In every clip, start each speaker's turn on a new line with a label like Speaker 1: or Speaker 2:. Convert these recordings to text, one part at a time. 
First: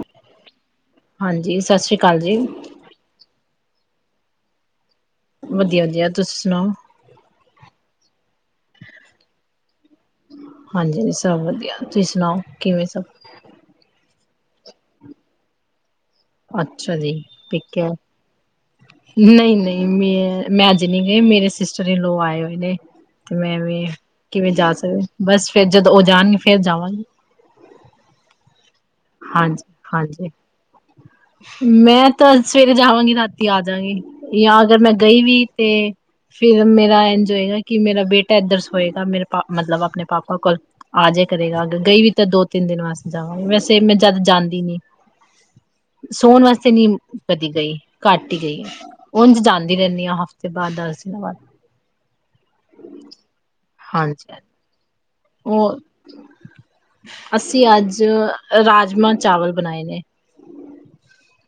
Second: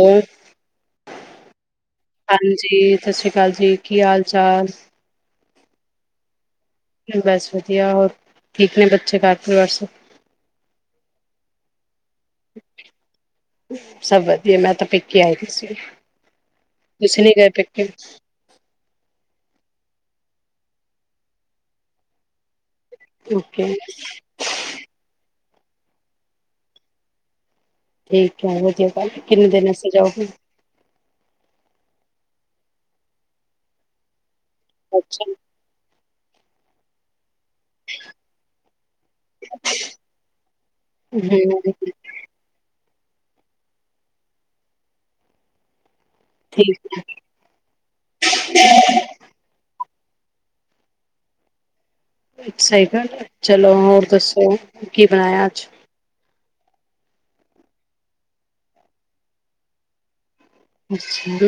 Speaker 1: ਹੋਰ
Speaker 2: ਹਾਂਜੀ, ਸਤਿ ਸ਼੍ਰੀ ਅਕਾਲ ਜੀ
Speaker 1: ਹਾਂਜੀ, ਸਤਿ ਸ੍ਰੀ ਅਕਾਲ ਜੀ। ਕੀ ਹਾਲ ਚਾਲ।
Speaker 2: ਵਧੀਆ ਜੀ, ਤੁਸੀਂ ਸੁਣਾਓ।
Speaker 1: ਬਸ ਵਧੀਆ। ਹੋਰ ਠੀਕ ਨੇ ਬੱਚੇ, ਘਰ ਪਰਿਵਾਰ ਸਭ?
Speaker 2: ਹਾਂਜੀ ਸਭ ਵਧੀਆ ਤੁਸੀਂ ਸੁਣਾਓ ਕਿਵੇਂ ਸਭ
Speaker 1: ਸਭ ਵਧੀਆ। ਜੀ ਮੈਂ ਤਾਂ ਪੇਕੇ ਆਈ ਦੀ ਸੀ।
Speaker 2: ਅੱਛਾ ਜੀ
Speaker 1: ਤੁਸੀਂ ਨਹੀਂ ਗਏ
Speaker 2: ਠੀਕ ਹੈ
Speaker 1: ਪੇਕੇ।
Speaker 2: ਨਹੀਂ -ਨਹੀਂ ਮੈਂ ਮੈਂ ਅੱਜ ਨਹੀਂ ਗਈ ਮੇਰੇ ਸਿਸਟਰ- ਇਨ -ਲਾੱ ਆਏ ਹੋਏ ਨੇ। ਤੇ ਮੈਂ
Speaker 1: ਓਕੇ
Speaker 2: ਵੀ ਕਿਵੇਂ ਜਾ ਸਕਦੇ, ਬਸ ਫਿਰ ਜਦੋਂ ਉਹ ਜਾਣਗੇ, ਫੇਰ ਜਾਵਾਂਗੀ।
Speaker 1: ਠੀਕ ਕਹ ਰਹੇ ਹੋ। ਕਿੰਨੇ ਦਿਨ ਵਾਸਤੇ ਜਾਓਗੇ।
Speaker 2: ਹਾਂਜੀ ਮੈਂ ਤਾਂ ਸਵੇਰੇ ਜਾਵਾਂਗੀ ਰਾਤੀ ਆ ਜਾਂਗੀ। ਯਾਂ ਅਗਰ ਮੈਂ ਗਈ
Speaker 1: ਅੱਛਾ
Speaker 2: ਵੀ ਤੇ ਫਿਰ ਮੇਰਾ ਕਿ ਮੇਰਾ ਬੇਟਾ ਇੱਧਰ ਸੋਏਗਾ ਮੇਰੇ ਪਾਪ ਆਪਣੇ ਪਾਪਾ ਕੋਲ ਆਜੇ
Speaker 1: ਹੂੰ
Speaker 2: ਕਰੇਗਾ ਅੱਗੇ ਗਈ ਵੀ ਤਾਂ ਦੋ ਤਿੰਨ ਦਿਨ ਵਾਸਤੇ। ਜਾਵਾਂ ਵੈਸੇ ਮੈਂ ਜਾਦਾ ਜਾਂਦੀ ਨੀ। ਸੋਣ ਵਾਸਤੇ ਨੀ
Speaker 1: ਠੀਕ
Speaker 2: ਮ ਕਦੀ ਗਈ ਘੱਟ ਹੀ ਗਈ ਉੰਝ ਜਾਂਦੀ ਰਹਿੰਦੀ ਹਾਂ। ਦੀ ਆ ਹਫ਼ਤੇ ਬਾਦ, ਦਸ ਦਿਨ ਬਾਦ।
Speaker 1: ਸਈ ਗੱਲ ਐ, ਚਲੋ ਹੋਰ
Speaker 2: ਹਾਂਜੀ,
Speaker 1: ਦੱਸੋ? ਕੀ ਬਨਾਇਆ ਅੱਜ?
Speaker 2: ਉਹ ਅਸੀਂ ਅੱਜ ਰਾਜਮਾਂ-ਚਾਵਲ ਬਨਾਏ ਨੇ।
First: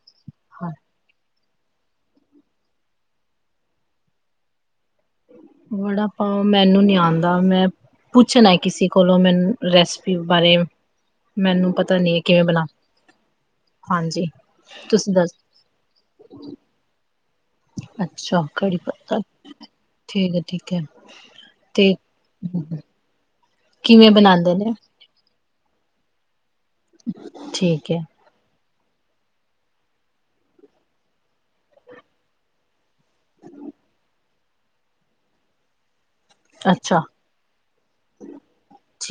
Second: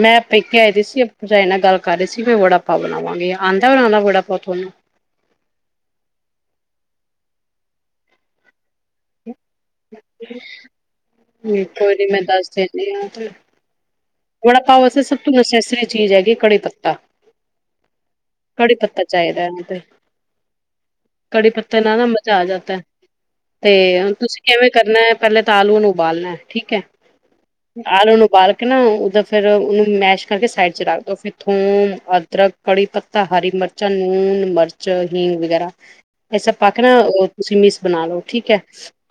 Speaker 1: ਮੈਂ ਪੇਕੇ
Speaker 2: ਹਾਂ
Speaker 1: ਆਈ ਦੀ ਸੀ ਅ ਪਰਜਾਈ ਨਾਲ ਗੱਲ ਕਰ ਰਈ ਸੀ ਕੇ ਵੜਾ-ਪਾਓ ਬਨਾਵਾਂਗੇ, ਆਂਦਾ ਬਨਾਨਾ ਵੜਾ-ਪਾਓ ਤੁਆਨੂੰ।
Speaker 2: ਵੜਾ-ਪਾਓ, ਮੈਨੂੰ ਨੀ ਆਂਦਾ, ਮੈਂ ਪੁੱਛਣਾ ਕਿਸੀ ਕੋਲੋਂ ਮੈਨੂੰ ਰੈਸਪੀ ਬਾਰੇ,
Speaker 1: ਹੂੰ,
Speaker 2: ਮੈਨੂੰ
Speaker 1: ਕੋਈ
Speaker 2: ਪਤਾ
Speaker 1: ਨੀ ਮੈਂ
Speaker 2: ਨਈ ਕਿਵੇਂ ਬਨਾ, ਹਾਂਜੀ।
Speaker 1: ਵੜਾ-ਪਾਓ ਵੈਸੇ
Speaker 2: ਤੁਸੀਂ
Speaker 1: ਸਭ ਤੋਂ
Speaker 2: ਦੱਸ
Speaker 1: ਨਸੈਸਰੀ ਚੀਜ਼ ਹੈਗੀ ਕੜੀ ਪੱਤਾ। ਕੜੀ ਪੱਤਾ ਚਾਈਦਾ ਐਵੇ ਤੇ,
Speaker 2: ਠੀਕ ਹੈ ਠੀਕ ਹੈ
Speaker 1: ਕੜੀ ਪੱਤਾ
Speaker 2: ਤੇ
Speaker 1: ਨਾਲ ਮਝਾ ਆ ਜਾਂਦਾ
Speaker 2: ਕਿਵੇਂ
Speaker 1: ਤੇ ਤੁਸੀਂ
Speaker 2: ਬਣਾਉਂਦੇ
Speaker 1: ਕਿਵੇ
Speaker 2: ਨੇ
Speaker 1: ਕਰਨਾ ਪੈਲੇ ਤਾਲੂਆ ਨੂੰ ਉਬਾਲਨਾ ਏ ਠੀਕ ਐ।
Speaker 2: ਠੀਕ ਹੈ
Speaker 1: ਆਲੂਆ ਨੂੰ ਉਬਾਲ ਕੇ ਨਾ ਫੇਰ ਉਨੂੰ ਮੈਸ਼ ਕਰਕੇ ਸਾਈਡ ਚ ਰੱਖਦੋ, ਫੇਰ ਥੋਮ, ਅਦਰਕ ਕੜੀ-ਪੱਤਾ, ਹਰੀ-ਮਰਚਾਂ, ਨੂੰਨ, ਮਰਚ, ਹਿੰਗ ਵਗੈਰਾ ਏ ਸਬ ਪਾ ਕੇ ਨਾ,
Speaker 2: ਅੱਛਾ
Speaker 1: ਓ ਤੁਸੀਂ ਮਿਸ ਬਨਾ ਲਓ ਠੀਕ ਐ,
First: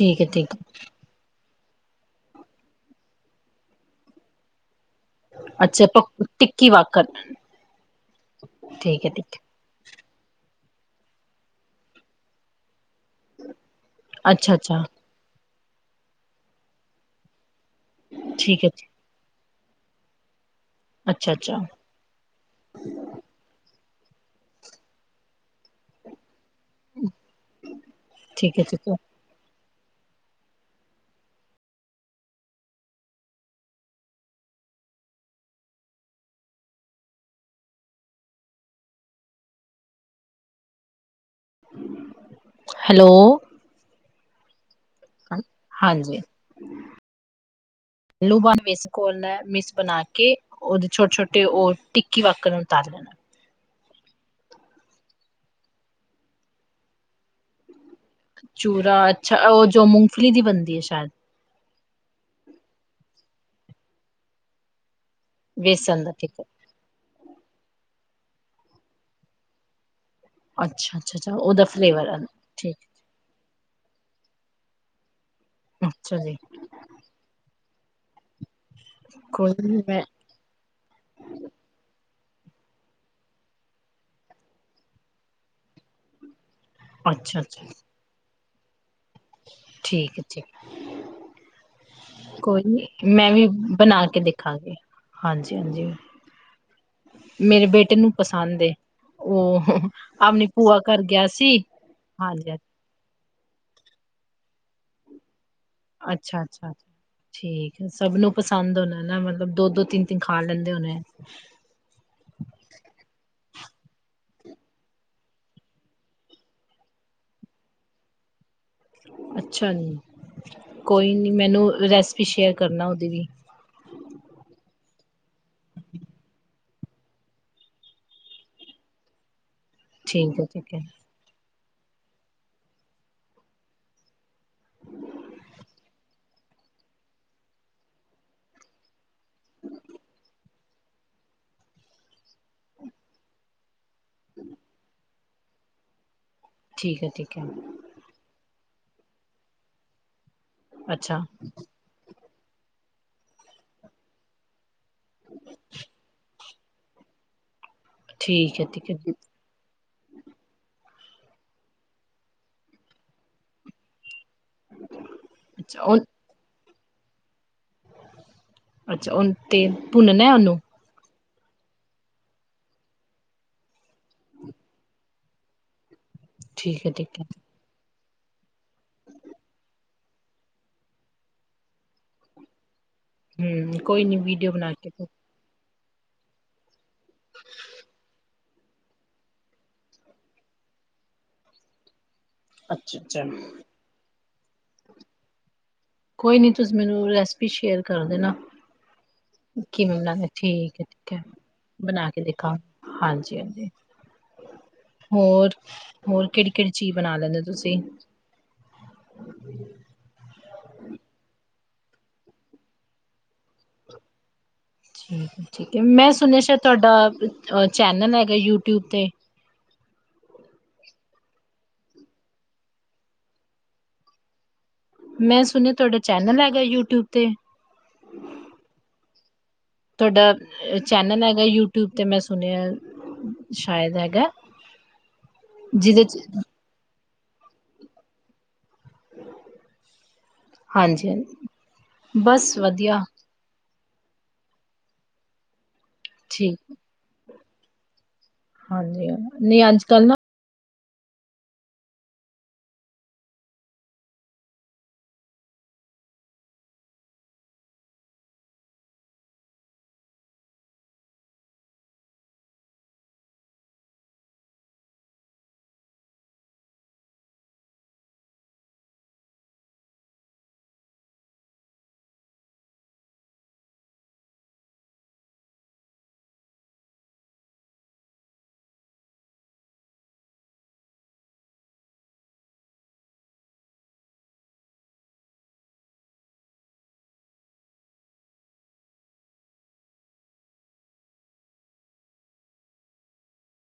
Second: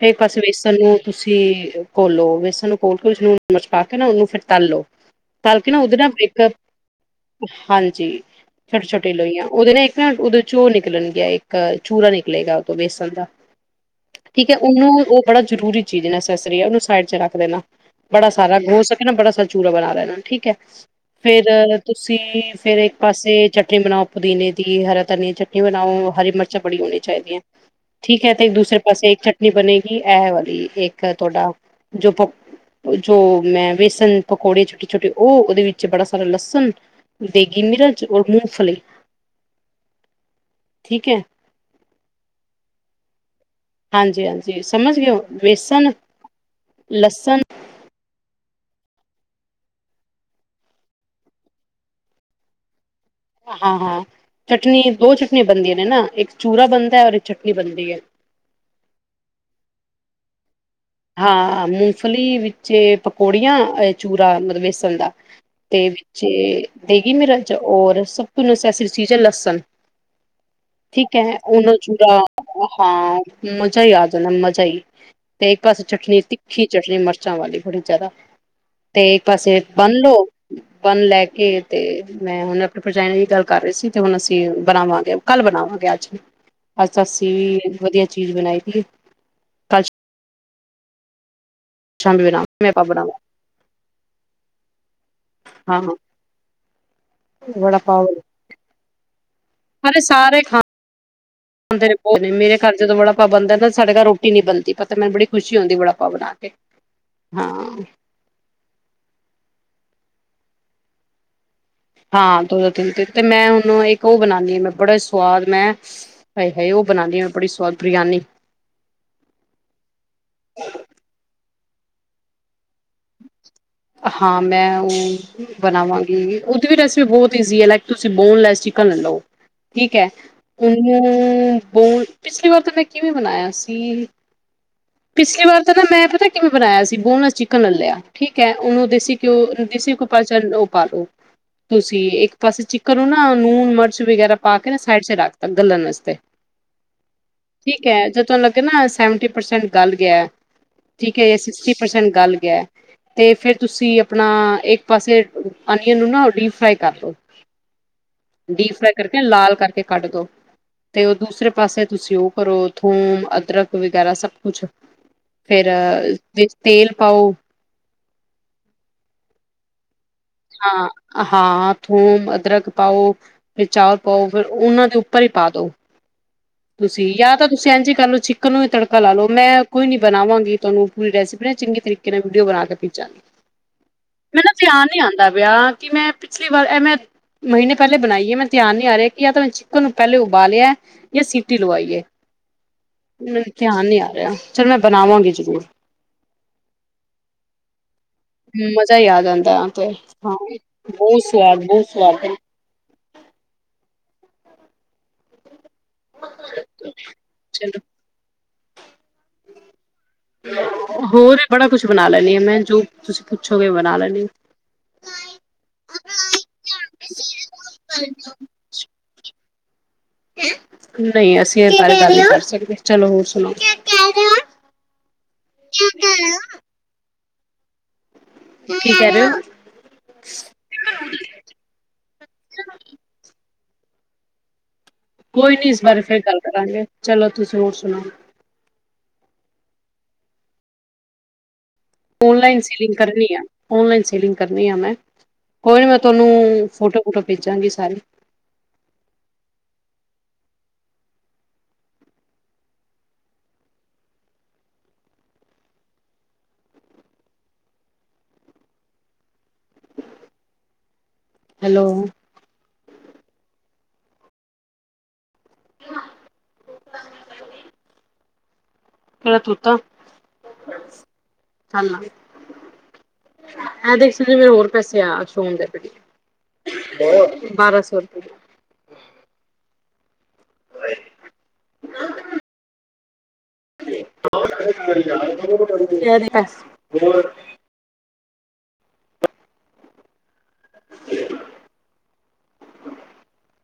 Speaker 1: ਫੇਰ
Speaker 2: ਹੈ
Speaker 1: ਪਾਸੇ
Speaker 2: ਠੀਕ ਹੈ
Speaker 1: ਵੇਸਨ ਨੂੰ ਤੁਸੀਂ ਘੋਲੋ ਵੇਸਨ ਨੂੰ ਕੇ ਨਾ ਲੂਣ ਮਿਰਚ ਪਾ ਕੇ ਫਿਰ ਤਲੋ ਪਾਲਕ ਨਾ
Speaker 2: ਅੱਛਾ
Speaker 1: ਉਹਦੇ
Speaker 2: ਪ
Speaker 1: ਨਾਲ ਇੱਕ
Speaker 2: ਟਿੱਕੀ ਵਾਕਣ
Speaker 1: ਹਾਂਜੀ ਛੋਟੇ
Speaker 2: ਠੀਕ ਹੈ
Speaker 1: ਛੋਟੇ
Speaker 2: ਠੀਕ
Speaker 1: ਲੋਹੀਆਂ ਉਹਦੇ ਨਾਲ ਇੱਕ ਉਦੋਂ ਚੋ ਨਿਕਲਣ ਗਿਆ ਇੱਕ ਚੂਰਾ ਨਿਕਲੇਗਾ ਬੇਸ। ਠੀਕ
Speaker 2: ਅੱਛਾ
Speaker 1: ਹੈ
Speaker 2: ਅੱਛਾ
Speaker 1: ਉਹਨੂੰ ਉਹ ਬੜਾ ਜ਼ਰੂਰੀ ਚੀਜ਼ ਨਰੀ ਹੈ। ਉਹਨੂੰ ਸਾਈਡ ਵਿੱਚ ਰੱਖ ਦੇਣਾ। ਬੜਾ ਸਾਰਾ
Speaker 2: ਠੀਕ ਹੈ
Speaker 1: ਹੋਸਕੇ ਨਾ ਬੜਾ [inaudible]
Speaker 2: ਅੱਛਾ
Speaker 1: ਫੇਰ
Speaker 2: ਅੱਛਾ
Speaker 1: ਤੁਸੀਂ ਫੇਿਰ ਇੱਕ ਪਾਸੇ ਚਟਨੀ ਬਣਾਓ। ਪੁਦੀਨੇ ਦੀ ਹਰਾ ਧਨੀ ਦੀ ਚਟਨੀ ਬਣਾਓ ਹਰੀ ਮਰਚ ਪਾਓ। ਚਟਣੀ ਹੋਣੀ ਚਾਹੀਦੀ ਹੈ। ਠੀਕ ਹੈ ਤੇ ਇੱਕ ਦੂਸਰੇ ਪਾਸੇ ਇੱਕ ਚਟਨੀ ਬਣੇਗੀ। ਇਹ ਵਾਰੀ ਇੱਕ ਤੁਹਾਡਾ ਜੋ ਜੋ ਮੈਂ ਵੇਸਨ ਪਕੋੜੀਆਂ ਛੋਟੀ ਛੋਟੀ ਉਹ ਉਹਦੇ ਵਿੱਚ ਬੜਾ ਸਾਰੇ ਲਸ
Speaker 2: ਹੈਲੋ
Speaker 1: ਹਾਂਜੀ ਹਾਂਜੀ ਵਿਸਨ
Speaker 2: ਹਾਂਜੀ
Speaker 1: ਲਸਣ [inaudible]
Speaker 2: ਕੋਲ ਨੇ ਮਿਸ ਬਣਾ ਕੇ ਉਹਦੇ ਛੋਟੇ ਛੋਟੇ ਉਹ ਟਿੱਕੀ ਵਾਕਰ ਨੂੰ ਉਤਾਰ ਲੈਣਾ
Speaker 1: ਹਾਂ ਹਾਂ ਚਟਨੀ ਦੋ ਚਟਨੀੀਆਂ ਬਣਦੀਆਂ ਨੇ ਨਾ ਇੱਕ ਚੂਰਾ ਬਣਦਾ ਹੈ ਔ ਇੱਕ ਚਟਨੀ ਬਣਦੀ ਹੈ
Speaker 2: ਚੂਰਾ ਅੱਛਾ ਉਹ ਜੋ ਮੂੰਗਫਲੀ ਦੀ ਬਣਦੀ ਹੈ ਸ਼ਾਇਦ
Speaker 1: ਹਾਂ ਮ ਮੂੰਗਫਲੀ ਵਿੱਚ ਪਕੌੜੀਆਂ ਚੂਰਾ ਮਤਲਬ ਵੇਸਣ ਦਾ [inaudible]
Speaker 2: ਵੇਸਣ ਦਾ ਠੀਕ ਹੈ
Speaker 1: ਸਭ ਤੋਂ ਨਸੈਸਰੀ ਚੀਜ਼ ਹੈ ਲਸਣ
Speaker 2: ਅੱਛਾ
Speaker 1: ਠੀਕ
Speaker 2: ਅੱਛਾ ਅੱਛਾ
Speaker 1: ਹੈ
Speaker 2: ਉਹਦਾ
Speaker 1: ਉਹਨ
Speaker 2: ਫਲੇਵਰ
Speaker 1: ਜੜ
Speaker 2: ਆ ਠੀਕ
Speaker 1: ਹਾਂ ਮਜ਼ਾ ਹੀ ਆਦ ਨਾ ਮਜ਼ਾ ਹੀ ਤੇ ਇੱਕ ਪਾਸੇ
Speaker 2: ਅੱਛਾ
Speaker 1: ਚਟਨੀ
Speaker 2: ਜੀ
Speaker 1: ਤਿੱਖੀ ਚਟਨੀ ਮਿਰਚਾਂ ਵਾਲੀ ਬੜੀ ਜਿਆਦਾ ਤੇ ਇੱਕ
Speaker 2: ਕੋਈ
Speaker 1: ਪਾਸੇ
Speaker 2: ਨੀ
Speaker 1: ਬੰਨ
Speaker 2: ਮੈਂ
Speaker 1: ਲੋ ਬੰਨ ਲੈ ਕੇ ਤੇ ਮੈਂ ਹੁਣ ਆਪਣੇ ਭਜਾਈ ਨੇ ਇਹ ਗੱਲ ਕਰ ਰਹੀ ਸੀ ਤੇ ਹੁਣ ਅਸੀਂ ਬਣਾਵਾਂਗੇ ਕੱਲ੍ਹ ਬਣਾਵਾਂਗੇ ਅੱਜ ਅੱਜ
Speaker 2: ਅੱਛਾ ਅੱਛਾ
Speaker 1: ਅਸੀਂਵੀ ਵਧੀਆ ਚੀਜ਼ ਬਣਾਈ ਜੀ
Speaker 2: ਠੀਕ ਹੈ ਠੀਕ
Speaker 1: ਸ਼ਾਮੀ
Speaker 2: ਕੋਈ
Speaker 1: ਬਣਾਵਾਂਗੇ ਆਪਾਂ
Speaker 2: ਨ
Speaker 1: ਬਣਾਵਾਂਗੇ
Speaker 2: ਮੈਂ ਵੀ ਬਣਾ ਕੇ ਦੇਖਾਂਗੇ ਹਾਂਜੀ
Speaker 1: ਹਾਂ
Speaker 2: ਹਾਂਜੀ
Speaker 1: ਹਾਂ
Speaker 2: ਮੇਰੇ
Speaker 1: ਵੜਾ
Speaker 2: ਬੇਟੇ
Speaker 1: ਪਾਓ
Speaker 2: ਨੂੰ ਪਸੰਦ ਉਹ ਆਪਣੀ ਭੂਆ ਘਰ ਗਿਆ ਸੀ
Speaker 1: ਰੇ ਬਹੁ ਨੇ
Speaker 2: ਹਾਂਜੀ
Speaker 1: ਮੇਰੇ ਖਰਚੇ ਬੜਾ ਬਣਦਾ ਨਾ ਸਾਡੇ ਘਰ ਰੋਟੀ ਨੀ ਬਣ ਪਤਾ ਮੈਂ ਬੜੀ ਖੁਸ਼ੀ ਹੁੰਦੀ ਵੜਾ ਪਾਓ ਬਣਾ
Speaker 2: ਅੱਛਾ
Speaker 1: ਕੇ
Speaker 2: ਅੱਛਾ
Speaker 1: ਹਾਂ
Speaker 2: ਠੀਕ ਹੈ ਸਭ ਨੂੰ ਪਸੰਦ ਹੋਣਾ ਮਤਲਬ ਦੋ ਦੋ ਤਿੰਨ ਤਿੰਨ ਖਾਲ ਲੈਂਦੇ ਹੋਣੇ
Speaker 1: ਹਾਂ ਦੋ ਦੋ ਤਿੰਨ ਤਨ ਤੇ ਮੈਂ ਹੁਣੂੰ ਇੱਕ ਉਹ ਬਣਾਉਦੀ ਆ ਮੈਂ ਬੜੇ ਸਵਾਦ ਮੈਂ ਹਾਏ ਹਾਏ ਉਹ ਬਣਾਉਦੀ ਆ ਮੈਂ ਬੜੀ ਸਵਾਦ ਬਰਿਆਨੀ
Speaker 2: ਅੱਛਾ ਨੀ, ਕੋਈ ਨੀ ਮੈਨੂੰ ਰੈਸਪੀ ਸ਼ੇਅਰ ਕਰਨਾ ਉਹਦੀ ਵੀ
Speaker 1: ਹਾਂ, ਮੈਂ ਉ ਬਨਾਵਾਗੀ, ਓਦੀ ਵੀ ਰੈਸਪੀ ਬਹੁਤ ਈਜੀ ਐ, ਲਾਈਕ ਤੁਸੀ ਬੋਨਲੈਸ ਚਿਕਨ ਲਲੋ। ਠੀਕ ਐ,
Speaker 2: ਹੈ ਠੀਕ ਹੈ
Speaker 1: ਓਨੂੰ ਬੋ, ਪਿਛਲੀ ਵਾਰ ਤਾਂ ਮੈਂ ਕਿਵੇਂ ਬਨਾਇਆ ਸੀ। ਪਿਛਲੀ ਵਾਰ ਤਾਂ ਨਾ, ਮੈਂ ਪਤਾ ਕਿਵੇ ਬਨਾਇਆ ਸੀ ਬੋਨਲੈਸ ਚਿਕਨ ਲ ਲਿਆ ਠੀਕ ਐ, ਓਨੂੰ ਦੇਸੀ ਘਿਓ, ਦੇਸੀ ਕੁ ਪਾਚ ਪਾ ਲੋ, ਤੁਸੀਂ ਇੱਕ ਪਾਸੇ ਚਿੱਕਨ ਨੂੰ ਨਾ ਨੂਨ, ਮਰਚ ਵਗੈਰਾ ਪਾ ਕੇ ਨਾ ਸਾਈਡ ਚ ਰਖ ਗੱਲਨ ਅਸਤੇ
Speaker 2: ਠੀਕ ਐ, ਠੀਕ ਐ।
Speaker 1: ਤੁਹਾਨੂੰ ਲੱਗੇ ਨਾ ਸੈਵਟੀ ਪਰਸੈਂਟ ਗੱਲ ਗੇਆ ਠੀਕ
Speaker 2: ਅੱਛਾ
Speaker 1: ਏ, ਸਿਸਟੀ ਪਰਸੈਂਟ ਗੱਲ ਤੇ, ਫੇਰ ਤੁਸੀ ਅਪਣਾ ਏਕ ਪਾਸੇ ਅਨੀਅਨ ਨੂੰ ਨਾ ਡੀ ਫਰਾਈ ਕਰ ਲੋ।
Speaker 2: ਠੀਕ ਹੈ
Speaker 1: ਡੀਪ
Speaker 2: ਠੀਕ
Speaker 1: ਫਰਾਈ
Speaker 2: ਹੈ ਜੀ
Speaker 1: ਕਰਕੇ, ਲਾਲ ਕਰਕੇ ਕੱਢ ਦੋ, ਤੇ ਓ ਦੂਸਰੇ ਪਾਸੇ ਤੁਸੀ ਓ ਕਰੋ ਥੋਮ, ਅਦਰਕ ਵਗੈਰਾ ਸਬ ਕੁਛ, ਫੇਰ
Speaker 2: ਅੱਛਾ ਉਹ
Speaker 1: ਤੇਲ ਪਾਓ
Speaker 2: ਅੱਛਾ, ਉਨ ਤੇਲ ਪੁੁਨਨੈ ਓਨੂੰ।
Speaker 1: ਹਾ, ਥੋ, ਅਦਰਕ ਪਾਓ, ਫੇ ਚਾਲ ਪਾਓ, ਫੇਰ ਓਨਾਂ ਦੇ ਉੱਪਰ ਈ ਪਾ ਦੋ।
Speaker 2: ਠੀਕ ਹੈ
Speaker 1: ਤੁਸੀ,
Speaker 2: ਠੀਕ ਹੈ
Speaker 1: ਯਾ ਤਾ ਤੁਸੀ ਇੱਜ ਕਰਲੋ, ਚਿਕਨ ਨੂੰ ਈ ਤੜਕਾ ਲਾ ਲੋ। ਮੈਂ ਕੋਈ ਨੀ ਬਨਾਵਾਂਗੀ ਤੁਆਨੂੰ ਰੈਸਪੀ ਨ ਚੰਗੀ ਤਰੀਕੇ ਨਾਲ ਵੀਡੀਓ ਬਣਾ ਕੇ ਪੀ
Speaker 2: ਹੂੰ, ਕੋਈ ਨੀ ਵੀਡੀਓ ਬਨਾ ਕੇ
Speaker 1: ਦਾ ਵਿਯਾ ਕਿ ਮੈਂ ਪਿਛਲੀ ਵਾਰ ਐਵੇ ਮਹੀਨੇ ਪੈਲੇ ਬਨਾਈ ਏ ਮੈ ਧਿਆਨ ਨੀ ਆ ਰਿਆ ਕਿ ਯ ਤਾਂ ਚਿਕਨ ਨੂੰ ਪੈਲੇ ਉਬਾਲਿਆ ਯਾ ਸੀਟੀ ਲਵਾਈ ਏ।
Speaker 2: ਅੱਛਾ ਅੱਛਾ
Speaker 1: ਮੈਨੂੰ ਧਿਆਨ ਨੀ ਆ ਰਿਆ। ਚਲ ਮੈਂ ਬਨਾਵਾਂਗੀ ਜਰੂਰ।
Speaker 2: ਕੋਈ ਨੀ, ਤੁਸੀਂ ਮੈਨੂੰ ਰੈਸਪੀ ਸ਼ੇਅਰ ਕਰ ਦੇਣਾ
Speaker 1: ਹਮ ਮਜ਼ਾ ਹੀ ਆ ਜਾਨ
Speaker 2: ਕਿਵੇਂ ਬਨਾਦੇ? ਠੀਕ ਹੈ, ਠੀਕ ਹੈ
Speaker 1: ਸਵਾਦ ਬਹੁਤ
Speaker 2: ਬਣਾ ਕੇ
Speaker 1: ਸਵਾਦ
Speaker 2: ਦੇਖਾਂ। ਹਾਂਜੀ- ਹਾਂਜੀ। ਹੋਰ ਹੋਰ ਕਿਹੜੀ- ਕਿਹੜੀ ਚੀਜ਼ ਬਣਾ ਲੈਂਦੇ ੳ
Speaker 1: ਚਲੋ
Speaker 2: ਤੁਸੀਂ।
Speaker 1: ਹੋਰ ਬੜਾ ਕੁਛ ਬਣਾ ਲੈਣੀ ਆ ਮੈਂ, ਜੋ ਤੁਸੀਂ ਪੁੱਛੋਗੇ ਬਣਾ ਲੈਣੀ ਆ।
Speaker 2: ਠੀਕ ਠੀਕ ਹੈ ਮੈਂ ਸੁਣਿਆ ਸ਼ ਤੁਹਾਡਾ ਚੈਨਲ ਹੈਗਾ ਯੂਟਿਊਬ ਤੇ।
Speaker 1: ਨਹੀਂ ਅਸੀਂ ਇਸ ਬਾਰੇ ਗੱਲ ਨੀ ਕਰ ਸਕਦੇ, ਚਲੋ ਹੋਰ ਸੁਣਾਓ।
Speaker 2: ਮੈਂ ਸੁਣਿਆ ਤੁਹਾਡਾ ਚੈਨਲ ਹੈਗਾ ਯੂਟਿਊਬ ਤੇ।
Speaker 1: ਕੀ ਕਹਿ ਰਹੇ ਹੋ
Speaker 2: ਤੁਹਾਡਾ ਚੈਨਲ ਹੈਗਾ ਯੂਟਿਊਬ ਤੇ ਮੈਂ ਸੁਣਿਆ। ਸ਼ਾਇਦ ਹੈਗਾ।
Speaker 1: ਕੋਈ ਨੀ ਇਸ ਬਾਰੇ
Speaker 2: ਜਿਹਦੇ ਚ
Speaker 1: ਫੇਰ ਗੱਲ ਕਰਾਂਗੇ। ਚਲੋ ਤੁਸੀਂ ਹੋਰ ਸੁਣਾਓ।
Speaker 2: ਹਾਂਜੀ- ਹਾਂਜੀ। ਬਸ
Speaker 1: ਓਨਲਾਈਨ ਸੀਲਿੰਗ
Speaker 2: ਵਧੀਆ
Speaker 1: ਕਰਨੀ ਆ। ਓਨਲਾਈਨ ਸੇਲਿੰਗ ਕਰਨੀ ਆ ਮੈਂ। ਕੋਈ ਨੀ ਮੈਂ
Speaker 2: ਠੀਕ।
Speaker 1: ਤੁਹਾਨੂੰ ਫੋਟੋ- ਫੂਟੋ ਭੇਜਾਂਗੀ ਸਾਰੀ।
Speaker 2: ਹਾਂਜੀ ਹੈਨਾ, ਨਹੀਂ ਅੱਜ ਕੱਲ੍ਹ ਨਾ
Speaker 1: ਹੈਲੋ। ਕਿੜਾ ਤੋਤਾ, ਇਹ ਲੈ। ਐ ਦੇਖ ਸਨੀ ਮੇਰੇ ਹੋਰ ਪੈਸੇ ਆ, ਸੋ਼ਹ ਹੁੰਦੇ ਪਏ, ਬਾਰਾਂ ਸੌ ਰੁਪਿਆ। ਹੋ [unintelligible] [unintelligible] ਹ [unintelligible] [unintelligible]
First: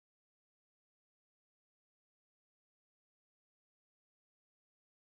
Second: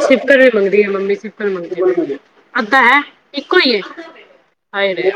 Speaker 1: ਸਿਵਕਰ ਵੀ ਮੰਗਦੀ ਹੈ ਮੰਮੀ ਸਿਕਰ ਮੰਗਦੀ, ਅੱਧਾ ਹੈ ਇੱਕੋ ਇਏ ਹਾਏ ਰੇ